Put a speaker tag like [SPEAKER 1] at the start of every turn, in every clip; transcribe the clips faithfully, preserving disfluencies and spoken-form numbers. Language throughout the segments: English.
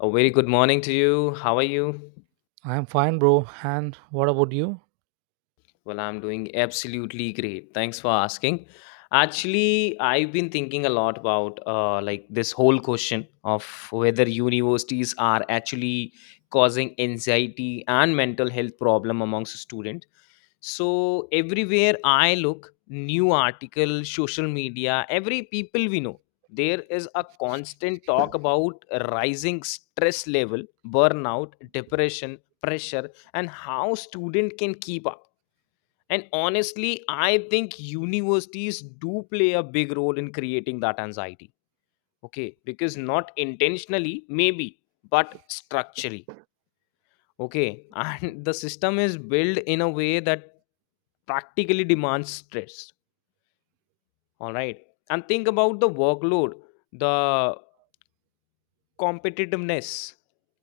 [SPEAKER 1] A very good morning to you. How are you?
[SPEAKER 2] I'm fine, bro. And what about you?
[SPEAKER 1] Well, I'm doing absolutely great. Thanks for asking. Actually, I've been thinking a lot about uh, like this whole question of whether universities are actually causing anxiety and mental health problem amongst students. So everywhere I look, new article, social media, every people we know, there is a constant talk about rising stress level, burnout, depression, pressure, and how student can keep up. And honestly, I think universities do play a big role in creating that anxiety. Okay, because not intentionally maybe, but structurally. Okay, and the system is built in a way that practically demands stress. All right. And think about the workload, the competitiveness,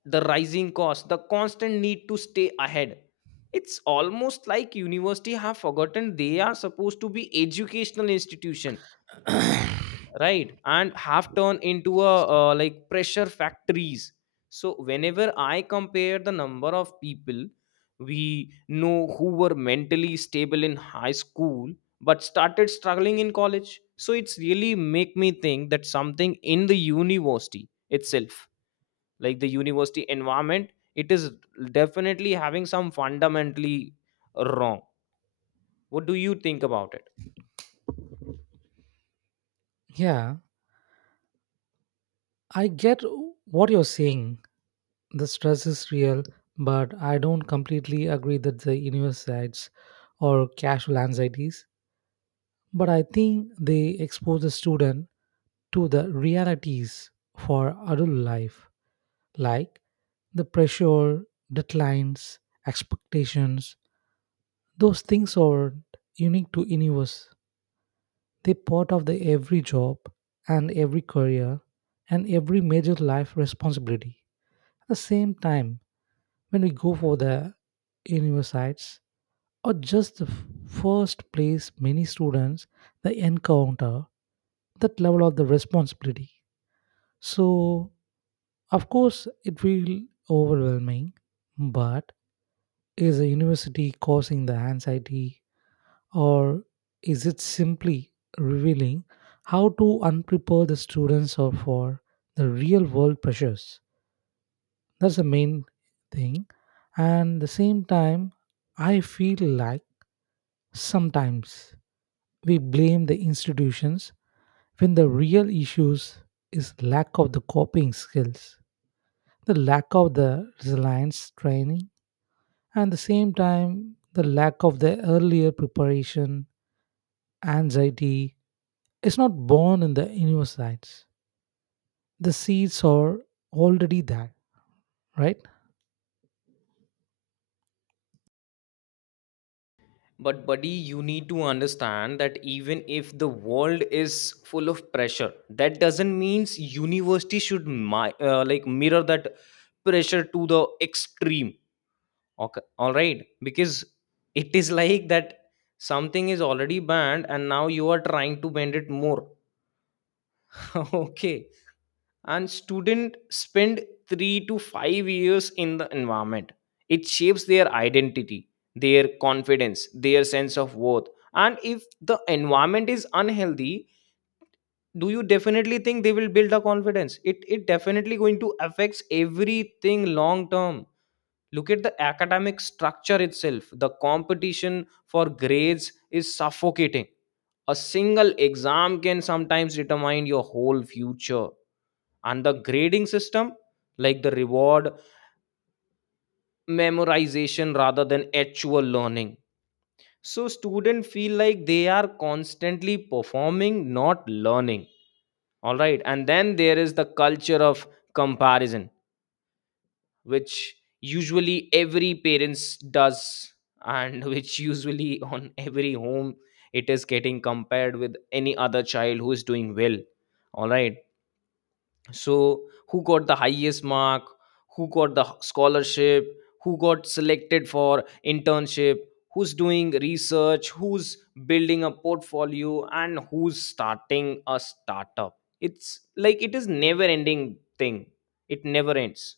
[SPEAKER 1] the rising cost, the constant need to stay ahead. It's almost like university have forgotten they are supposed to be educational institution, right, and have turned into a uh, like pressure factories. So whenever I compare the number of people we know who were mentally stable in high school but started struggling in college, so it's really make me think that something in the university itself, like the university environment, it is definitely having some fundamentally wrong. What do you think about it?
[SPEAKER 2] Yeah, I get what you're saying. The stress is real, but I don't completely agree that the universities or casual anxieties. But I think they expose the student to the realities for adult life, like the pressure, deadlines, expectations. Those things are unique to any of us. They're part of the every job and every career and every major life responsibility. At the same time, when we go for the universities, or just the f- first place many students they encounter that level of the responsibility. So, of course, it will overwhelming, but is a university causing the anxiety or is it simply revealing how to unprepare the students or for the real world pressures? That's the main thing. And the same time, I feel like sometimes we blame the institutions when the real issues is lack of the coping skills, the lack of the resilience training, and the same time the lack of the earlier preparation, anxiety is not born in the universities. The seeds are already there, right?
[SPEAKER 1] But, buddy, you need to understand that even if the world is full of pressure, that doesn't means university should mi- uh, like mirror that pressure to the extreme. Okay, all right, because it is like that something is already banned and now you are trying to bend it more. Okay, and students spend three to five years in the environment. It shapes their identity, their confidence, their sense of worth. And if the environment is unhealthy, do you definitely think they will build a confidence? It it definitely going to affects everything long term. Look at the academic structure itself. The competition for grades is suffocating. A single exam can sometimes determine your whole future. And the grading system, like, the reward memorization rather than actual learning, so students feel like they are constantly performing, not learning. All right, and then there is the culture of comparison, which usually every parents does, and which usually on every home, it is getting compared with any other child who is doing well. All right, so who got the highest mark, who got the scholarship, who got selected for internship, who's doing research, who's building a portfolio, and who's starting a startup? It's like it is never ending thing. It never ends.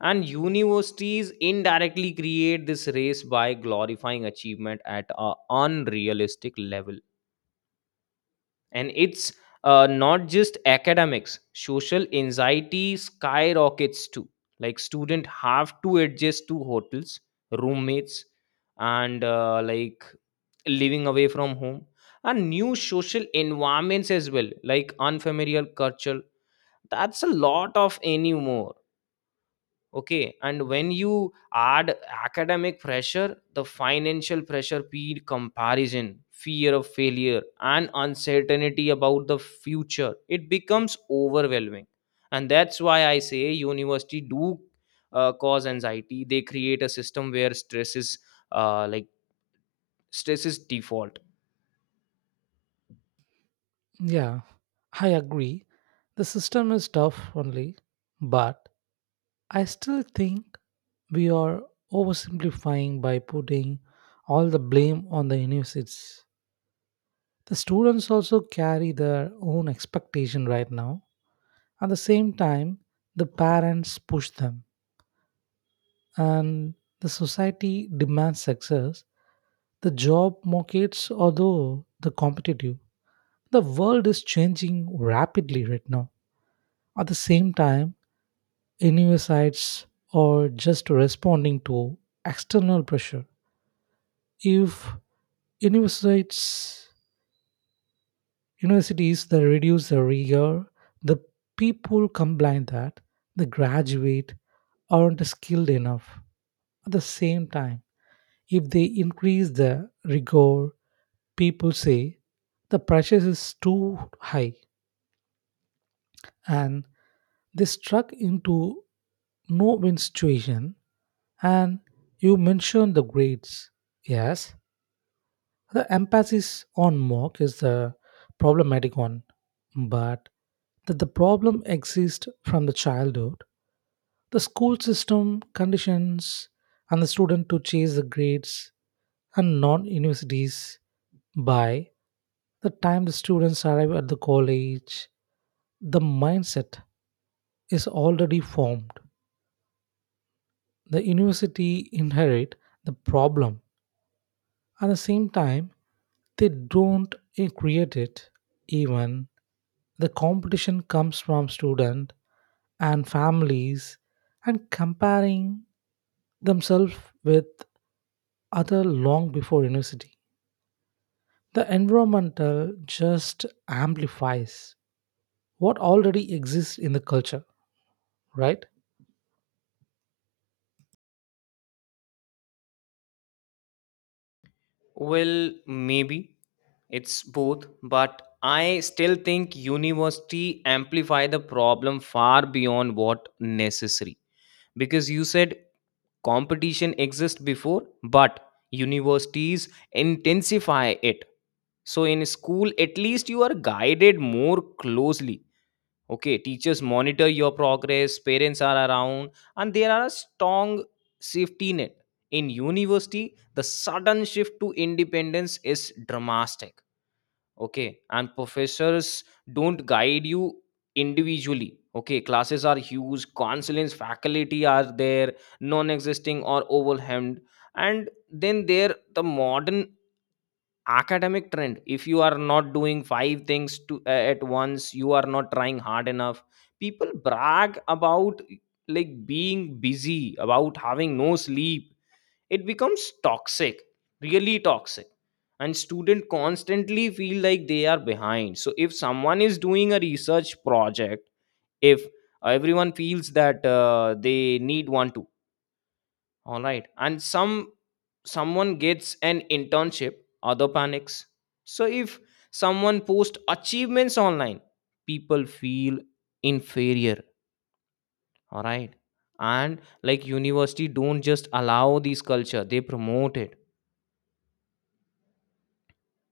[SPEAKER 1] And universities indirectly create this race by glorifying achievement at a unrealistic level. And it's uh, not just academics, social anxiety skyrockets too. Like student have to adjust to hotels, roommates, and uh, like living away from home and new social environments as well, like unfamiliar culture. That's a lot of anymore. Okay, and when you add academic pressure, the financial pressure, peer comparison, fear of failure, and uncertainty about the future, it becomes overwhelming. And that's why I say university do uh, cause anxiety. They create a system where stress is uh, like stress is default.
[SPEAKER 2] Yeah, I agree. The system is tough only, but I still think we are oversimplifying by putting all the blame on the universities. The students also carry their own expectation right now. At the same time, the parents push them and the society demands success. The job markets, although the competitive, the world is changing rapidly right now. At the same time, universities are just responding to external pressure. If universities Universities that reduce the rigor, the people complain that the graduate aren't skilled enough. At the same time, if they increase the rigor, people say the pressure is too high and they struck into no win situation. And you mentioned the grades. Yes, the emphasis on mock is the problematic one, but that the problem exists from the childhood. The school system conditions and the student to chase the grades and non universities by the time the students arrive at the college, the mindset is already formed. The university inherit the problem. At the same time, they don't eh, create it. Even the competition comes from student and families and comparing themselves with other long before university. The environmental just amplifies what already exists in the culture, right?
[SPEAKER 1] Well, maybe it's both, but I still think university amplify the problem far beyond what necessary. Because you said competition exists before, but universities intensify it. So in school, at least you are guided more closely. Okay, teachers monitor your progress, parents are around, and there are a strong safety net. In university, the sudden shift to independence is dramatic. Okay, and professors don't guide you individually. Okay, classes are huge, counselings, faculty are there, non-existing or overwhelmed. And then there the modern academic trend, if you are not doing five things to uh, at once, you are not trying hard enough. People brag about like being busy, about having no sleep. It becomes toxic, really toxic. And students constantly feel like they are behind. So if someone is doing a research project, if everyone feels that uh, they need one too. All right, and some someone gets an internship, other panics. So if someone posts achievements online, people feel inferior. All right, and like university don't just allow this culture, they promote it.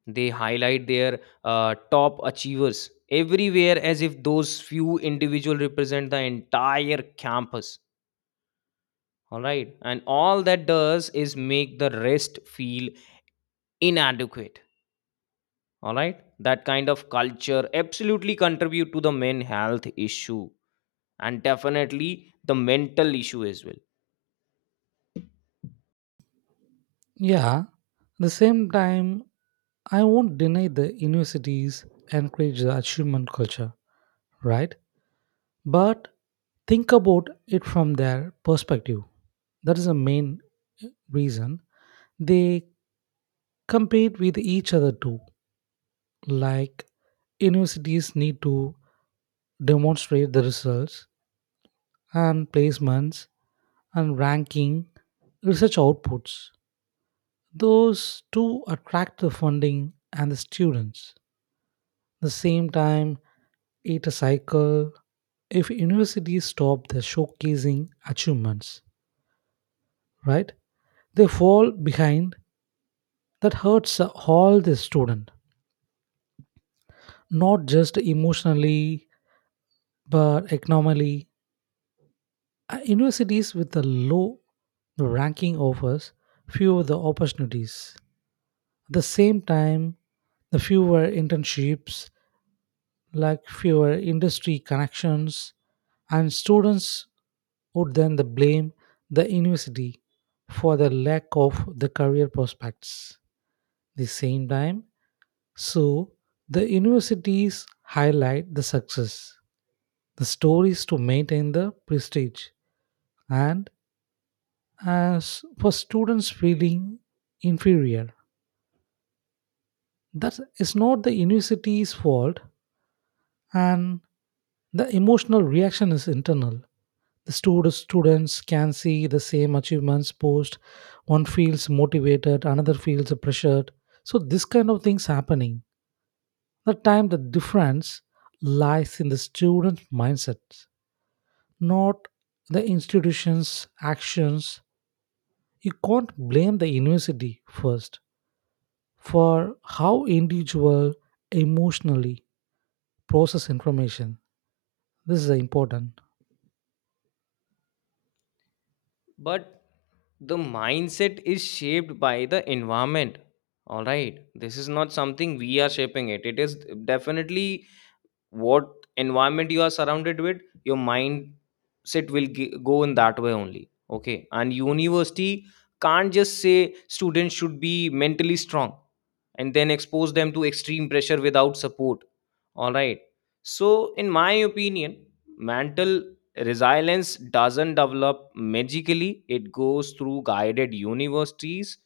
[SPEAKER 1] They highlight their uh, top achievers everywhere as if those few individual represent the entire campus. All right, and all that does is make the rest feel inadequate. All right, that kind of culture absolutely contribute to the men health issue and definitely the mental issue as well.
[SPEAKER 2] Yeah. At the same time, I won't deny the universities encourage the achievement culture, right? But think about it from their perspective. That is the main reason. They compete with each other too. Like universities need to demonstrate the results and placements and ranking research outputs. Those two attract the funding and the students. The same time, it a cycle if universities stop the showcasing achievements, right? They fall behind. That hurts all the student, not just emotionally but economically. Uh, Universities with a low ranking offers fewer the opportunities. At the same time, the fewer internships, like fewer industry connections, and students would then the blame the university for the lack of the career prospects. The same time, so the universities highlight the success, the stories to maintain the prestige, and as for students feeling inferior. That is not the university's fault, and the emotional reaction is internal. The stud- students can see the same achievements post. One feels motivated, another feels pressured. So this kind of things happening. The time the difference lies in the student mindset, not the institution's actions. You can't blame the university first for how individual emotionally process information. This is important.
[SPEAKER 1] But the mindset is shaped by the environment. All right, this is not something we are shaping it. It is definitely what environment you are surrounded with, your mindset will g- go in that way only. Okay, and university can't just say students should be mentally strong and then expose them to extreme pressure without support. All right. So, in my opinion, mental resilience doesn't develop magically. It goes through guided universities.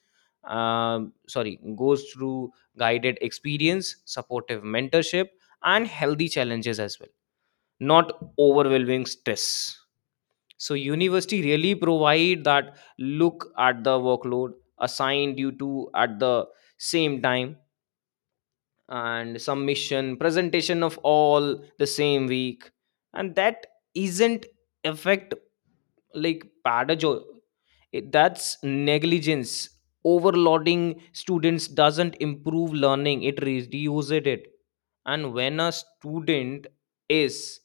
[SPEAKER 1] Um, sorry, goes through guided experience, supportive mentorship, and healthy challenges as well. Not overwhelming stress. So, university really provide that. Look at the workload assigned you to at the same time, and submission presentation of all the same week, and that isn't affect like pedagogy. It- that's negligence. Overloading students doesn't improve learning, it reduces it. And when a student is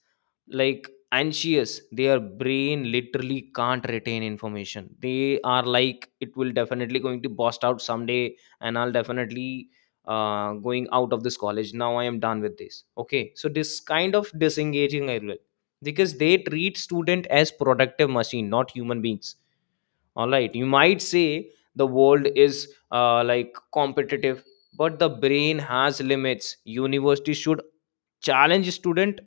[SPEAKER 1] like anxious, their brain literally can't retain information. They are like, it will definitely going to bust out someday. And I'll definitely uh, going out of this college, now I am done with this. Okay, so this kind of disengaging I will, because they treat student as productive machine, not human beings. All right, you might say the world is uh, like competitive, but the brain has limits. University should challenge student,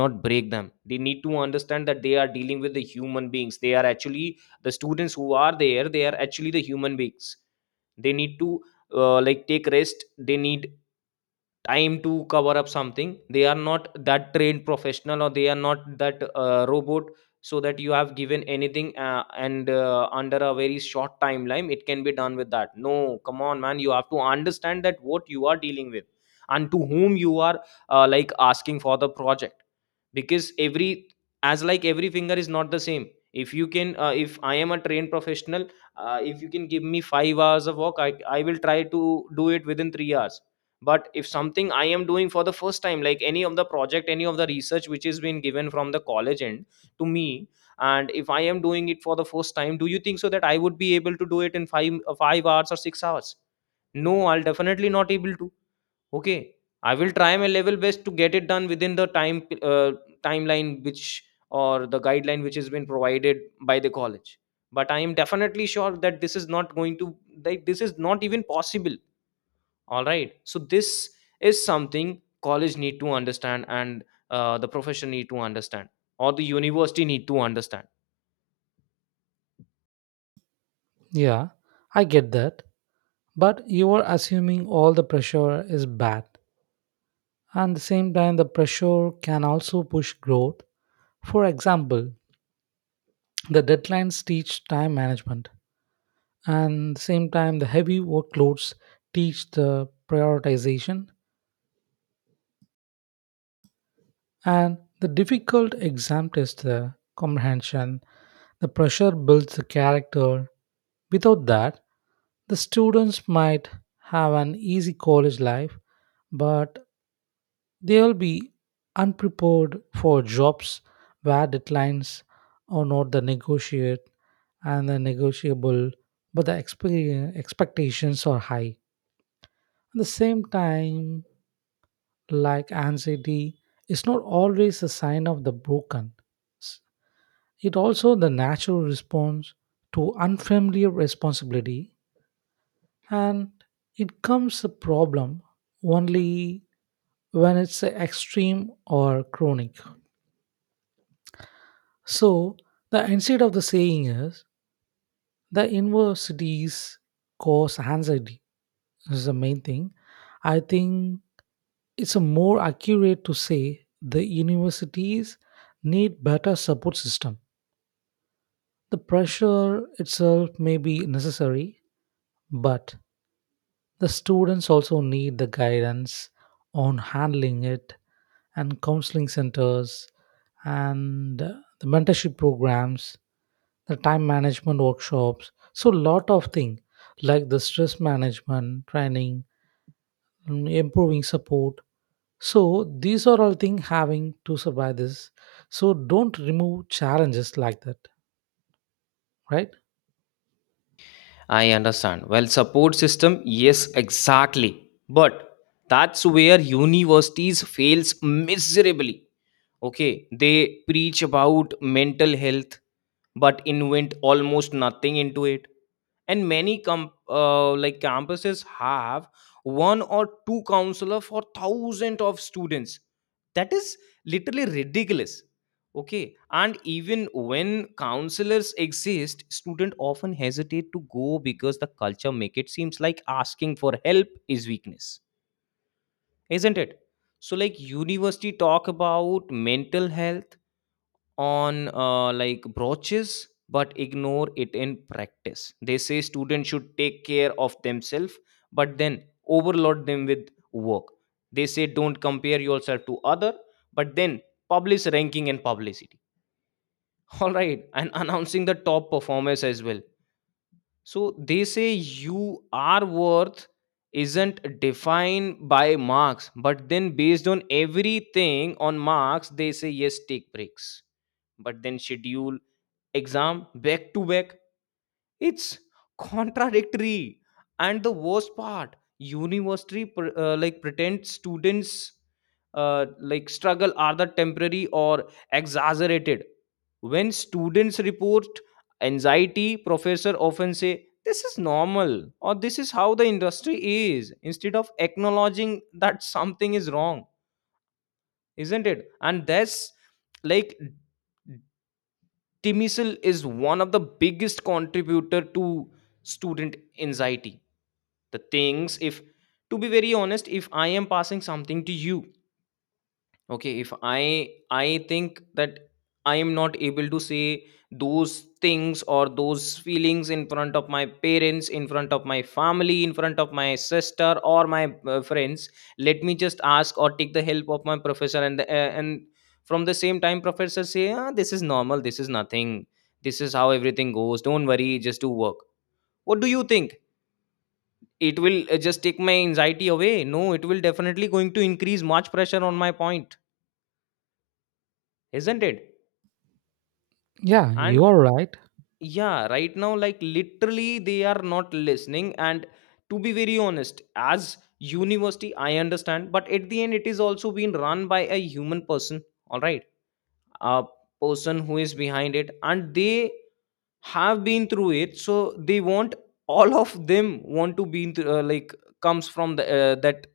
[SPEAKER 1] not break them. They need to understand that they are dealing with the human beings. They are actually the students who are there. They are actually the human beings. They need to uh, like take rest. They need time to cover up something. They are not that trained professional, or they are not that uh, robot, so that you have given anything uh, and uh, under a very short timeline it can be done with that. No, come on, man. You have to understand that what you are dealing with and to whom you are uh, like asking for the project. Because every, as like every finger is not the same. If you can uh, if I am a trained professional, uh, if you can give me five hours of work, I, I will try to do it within three hours. But if something I am doing for the first time, like any of the project, any of the research which is been given from the college end to me, and if I am doing it for the first time, do you think so that I would be able to do it in five uh, five hours or six hours? No, I'll definitely not able to. Okay, I will try my level best to get it done within the time uh, timeline which, or the guideline which has been provided by the college. But I am definitely sure that this is not going to, like, this is not even possible. All right, so this is something college need to understand, and uh, the profession need to understand, or the university need to understand.
[SPEAKER 2] Yeah, I get that, but you are assuming all the pressure is bad and the same time the pressure can also push growth. For example, the deadlines teach time management and the same time the heavy workloads teach the prioritization. And the difficult exam tests the comprehension. The pressure builds the character. Without that, the students might have an easy college life, but they will be unprepared for jobs where deadlines are not the negotiate and the negotiable, but the expe- expectations are high. At the same time, like anxiety is not always a sign of the broken. S- It also the natural response to unfamiliar responsibility and it comes a problem only when it's extreme or chronic. So the instead of the saying is the universities cause anxiety is the main thing. I think it's a more accurate to say the universities need better support system. The pressure itself may be necessary, but the students also need the guidance on handling it and counseling centers and uh, the mentorship programs, the time management workshops. So, lot of things like the stress management training, mm, improving support. So, these are all things having to survive this. So, don't remove challenges like that, right?
[SPEAKER 1] I understand. Well, support system, yes, exactly. But that's where universities fails miserably. Okay, they preach about mental health but invent almost nothing into it. And many com- uh, like campuses have one or two counselor for thousands of students. That is literally ridiculous. Okay, and even when counselors exist, student often hesitate to go because the culture make it seems like asking for help is weakness, isn't it? So like university talk about mental health on uh, like brooches, but ignore it in practice. They say students should take care of themselves, but then overload them with work. They say don't compare yourself to other, but then publish ranking and publicity. All right, and announcing the top performers as well. So they say you are worth isn't defined by marks, but then based on everything on marks. They say yes, take breaks, but then schedule exam back to back. It's contradictory. And the worst part, university pr- uh, like pretend students uh, like struggle are the temporary or exaggerated. When students report anxiety, professor often say this is normal or this is how the industry is, instead of acknowledging that something is wrong, isn't it? And that's like Timisil is one of the biggest contributor to student anxiety. The things if to be very honest, if I am passing something to you, okay, if i I think that I am not able to say those things or those feelings in front of my parents, in front of my family, in front of my sister, or my uh, friends. Let me just ask or take the help of my professor, and the, uh, and from the same time professor say, ah, this is normal, this is nothing, this is how everything goes, don't worry, just do work. What do you think? It will uh, just take my anxiety away? No, it will definitely going to increase much pressure on my point, isn't it?
[SPEAKER 2] Yeah, you
[SPEAKER 1] And
[SPEAKER 2] are right.
[SPEAKER 1] yeah, right now like literally they are not listening. And to be very honest, as university I understand, but at the end it is also being run by a human person. All right, a person who is behind it, and they have been through it, so they want, all of them want to be in th- uh, like, comes from the uh, that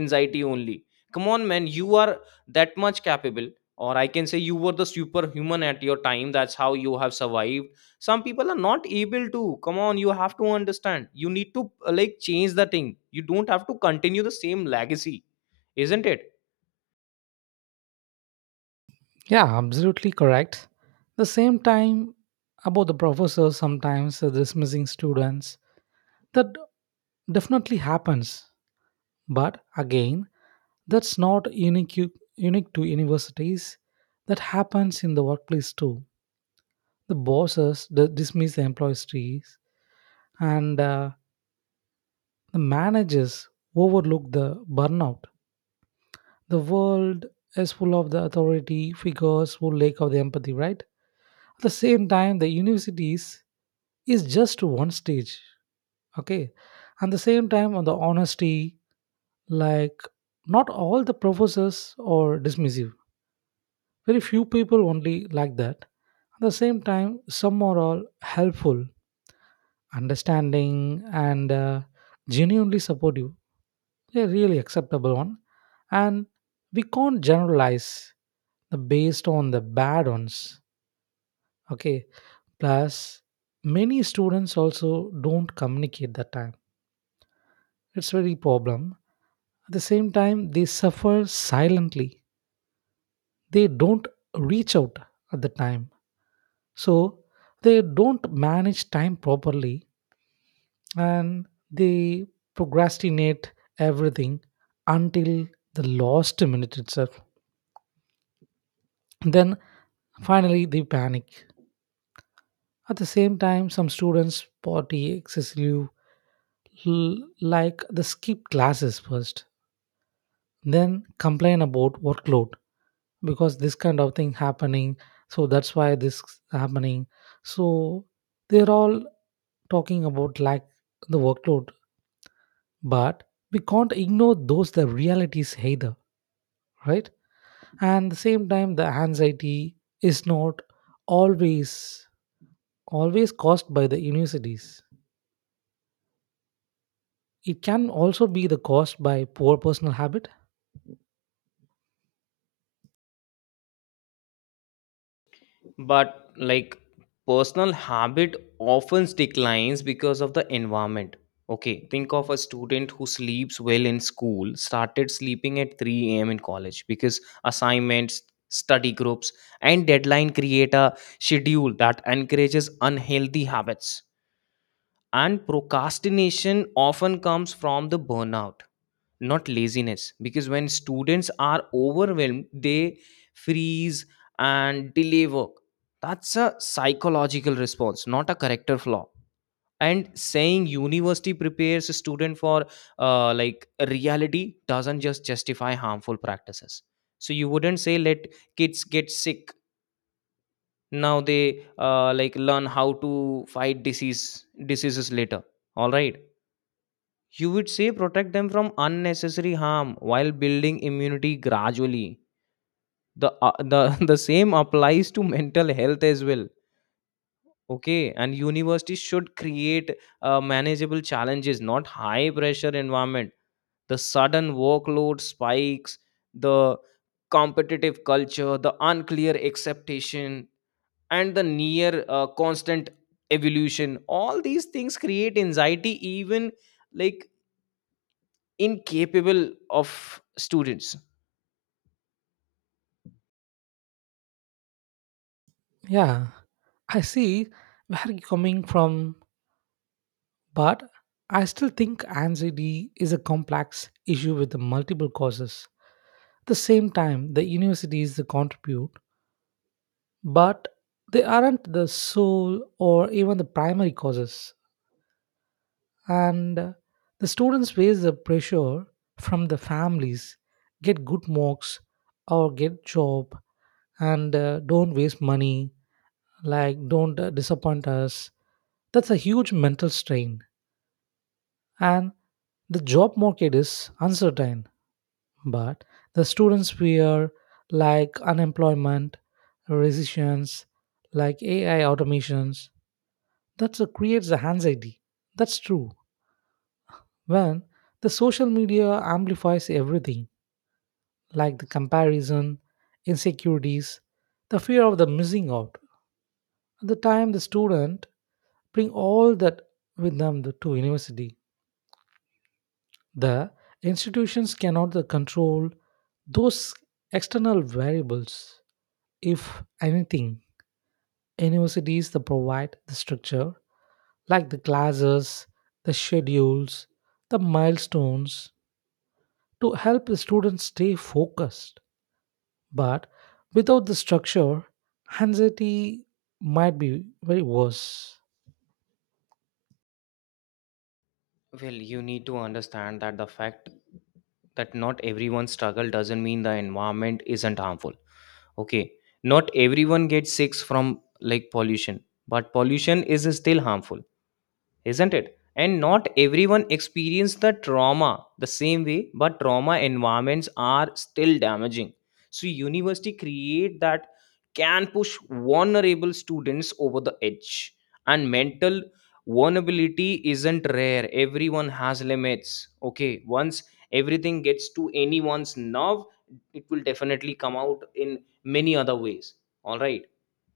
[SPEAKER 1] anxiety only. Come on man, you are that much capable, or I can say you were the superhuman at your time, that's how you have survived. Some people are not able to. Come on, you have to understand, you need to uh, like change the thing, you don't have to continue the same legacy, isn't it?
[SPEAKER 2] Yeah, absolutely correct. The same time, about the professors sometimes dismissing students, that definitely happens. But again, that's not unique unique to universities. That happens in the workplace too. The bosses d- dismiss the employees, and uh, the managers overlook the burnout. The world is full of the authority figures who lack of the empathy. Right. At the same time, the universities is just one stage. Okay, and the same time on the honesty, like not all the professors are dismissive. Very few people only like that. At the same time some are all helpful, understanding and uh, genuinely supportive. They're really acceptable one. And we can't generalize the based on the bad ones. Okay, plus many students also don't communicate that time. It's very problem. At the same time, they suffer silently. They don't reach out at the time. So they don't manage time properly and they procrastinate everything until the last minute itself. Then finally they panic. At the same time, some students party excessively, l- like they skip classes first, then complain about workload because this kind of thing happening. So that's why this happening. So they're all talking about like the workload, but we can't ignore those the realities either, right? And the same time the anxiety is not always always caused by the universities. It can also be the caused by poor personal habit.
[SPEAKER 1] But like personal habit often declines because of the environment. Okay, think of a student who sleeps well in school started sleeping at three a.m. in college because assignments, study groups, and deadline create a schedule that encourages unhealthy habits. And procrastination often comes from the burnout, not laziness. Because when students are overwhelmed, they freeze and delay work. That's a psychological response, not a character flaw. And saying university prepares a student for uh, like reality doesn't just justify harmful practices. So you wouldn't say let kids get sick now they uh, like learn how to fight disease diseases later. All right, you would say protect them from unnecessary harm while building immunity gradually. The, uh, the, the same applies to mental health as well. Okay, and universities should create uh, manageable challenges, not high pressure environment. The sudden workload spikes, the competitive culture, the unclear acceptation, and the near uh, constant evolution. All these things create anxiety, even like incapable of students.
[SPEAKER 2] Yeah, I see where you coming from. But I still think anxiety is a complex issue with the multiple causes. At the same time, the universities they contribute, but they aren't the sole or even the primary causes. And the students face the pressure from the families, get good marks or get job and uh, don't waste money, like don't uh, disappoint us. That's a huge mental strain. And the job market is uncertain but the students fear like unemployment, recessions, like A I automations. That creates the anxiety. That's true. When the social media amplifies everything, like the comparison, insecurities, the fear of the missing out. At the time, the student bring all that with them to to university. The institutions cannot the control those external variables, if anything. Universities that provide the structure, like the classes, the schedules, the milestones, to help the students stay focused. But without the structure, anxiety might be very worse.
[SPEAKER 1] Well, you need to understand that the fact that not everyone struggle doesn't mean the environment isn't harmful. Okay, not everyone gets sick from like pollution, but pollution is still harmful, isn't it? And not everyone experience the trauma the same way, but trauma environments are still damaging. So university create that can push vulnerable students over the edge. And mental vulnerability isn't rare, everyone has limits. Okay, once everything gets to anyone's nerve, it will definitely come out in many other ways. All right,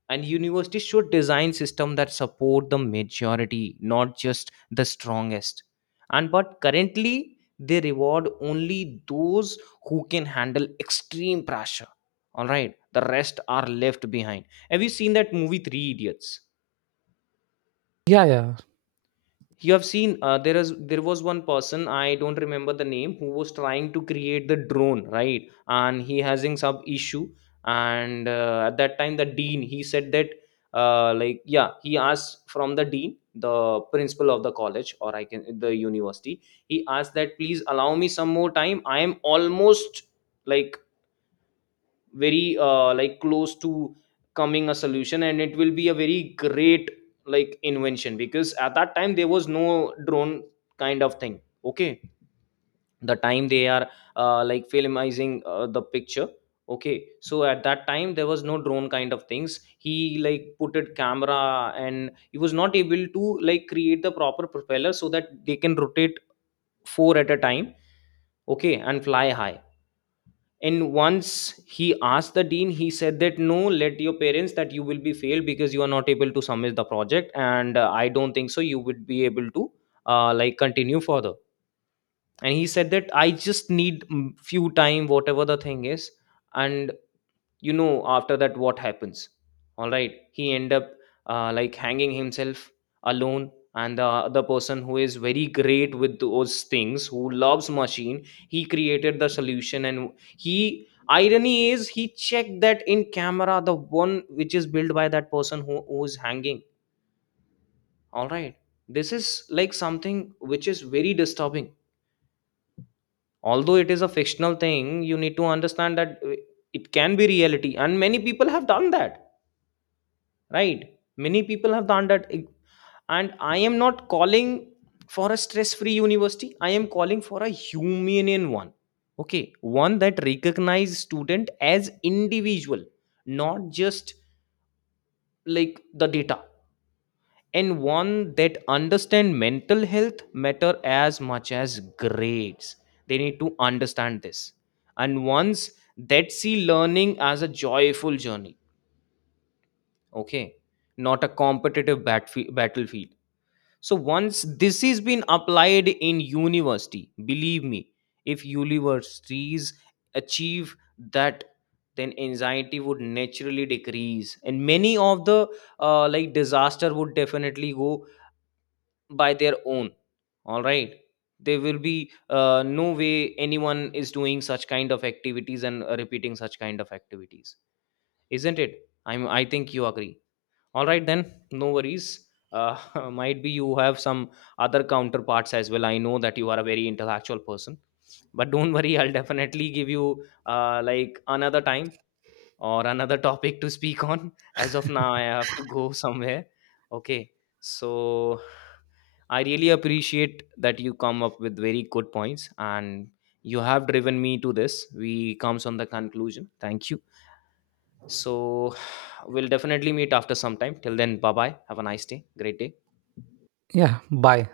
[SPEAKER 1] and universities should design system that support the majority, not just the strongest. And but currently they reward only those who can handle extreme pressure. All right, the rest are left behind. Have you seen that movie Three Idiots?
[SPEAKER 2] Yeah, yeah,
[SPEAKER 1] You have seen, uh, there is there was one person, I don't remember the name, who was trying to create the drone, right? And he having some issue. And uh, at that time the dean, he said that, uh, like yeah, he asked from the dean, the principal of the college, or I can the university. He asked that, please allow me some more time, I am almost like very uh, like close to coming a solution, and it will be a very great like invention. Because at that time there was no drone kind of thing, okay. The time they are uh, like filmizing uh, the picture. Okay, so at that time there was no drone kind of things, he like put it camera, and he was not able to like create the proper propeller so that they can rotate four at a time, okay, and fly high. And once he asked the dean, he said that, no, let your parents that you will be failed because you are not able to submit the project, and uh, I don't think so you would be able to uh, like continue further. And he said that, I just need mm, few time whatever the thing is. And you know after that what happens? All right, he end up uh, like hanging himself alone. And the other person who is very great with those things, who loves machine, he created the solution. And he irony is, he checked that in camera, the one which is built by that person who, who is hanging. All right, this is like something which is very disturbing. Although it is a fictional thing, you need to understand that uh, it can be reality, and many people have done that, right? Many people have done that. And I am not calling for a stress free university, I am calling for a humane one. Okay, one that recognizes student as individual, not just like the data. And one that understand mental health matter as much as grades. They need to understand this. And ones that see learning as a joyful journey, okay, not a competitive batf- battlefield. So once this is been applied in university, believe me, if universities achieve that, then anxiety would naturally decrease, and many of the uh, like disaster would definitely go by their own. All right, there will be uh, no way anyone is doing such kind of activities and uh, repeating such kind of activities, isn't it? I'm. I think you agree. All right then, no worries. uh, might be you have some other counterparts as well, I know that you are a very intellectual person. But don't worry, I'll definitely give you uh, like another time or another topic to speak on. As of now I have to go somewhere, okay. So I really appreciate that you come up with very good points, and you have driven me to this, we comes on the conclusion. Thank you. So we'll definitely meet after some time. Till then, bye bye. Have a nice day. Great day.
[SPEAKER 2] yeah. Bye.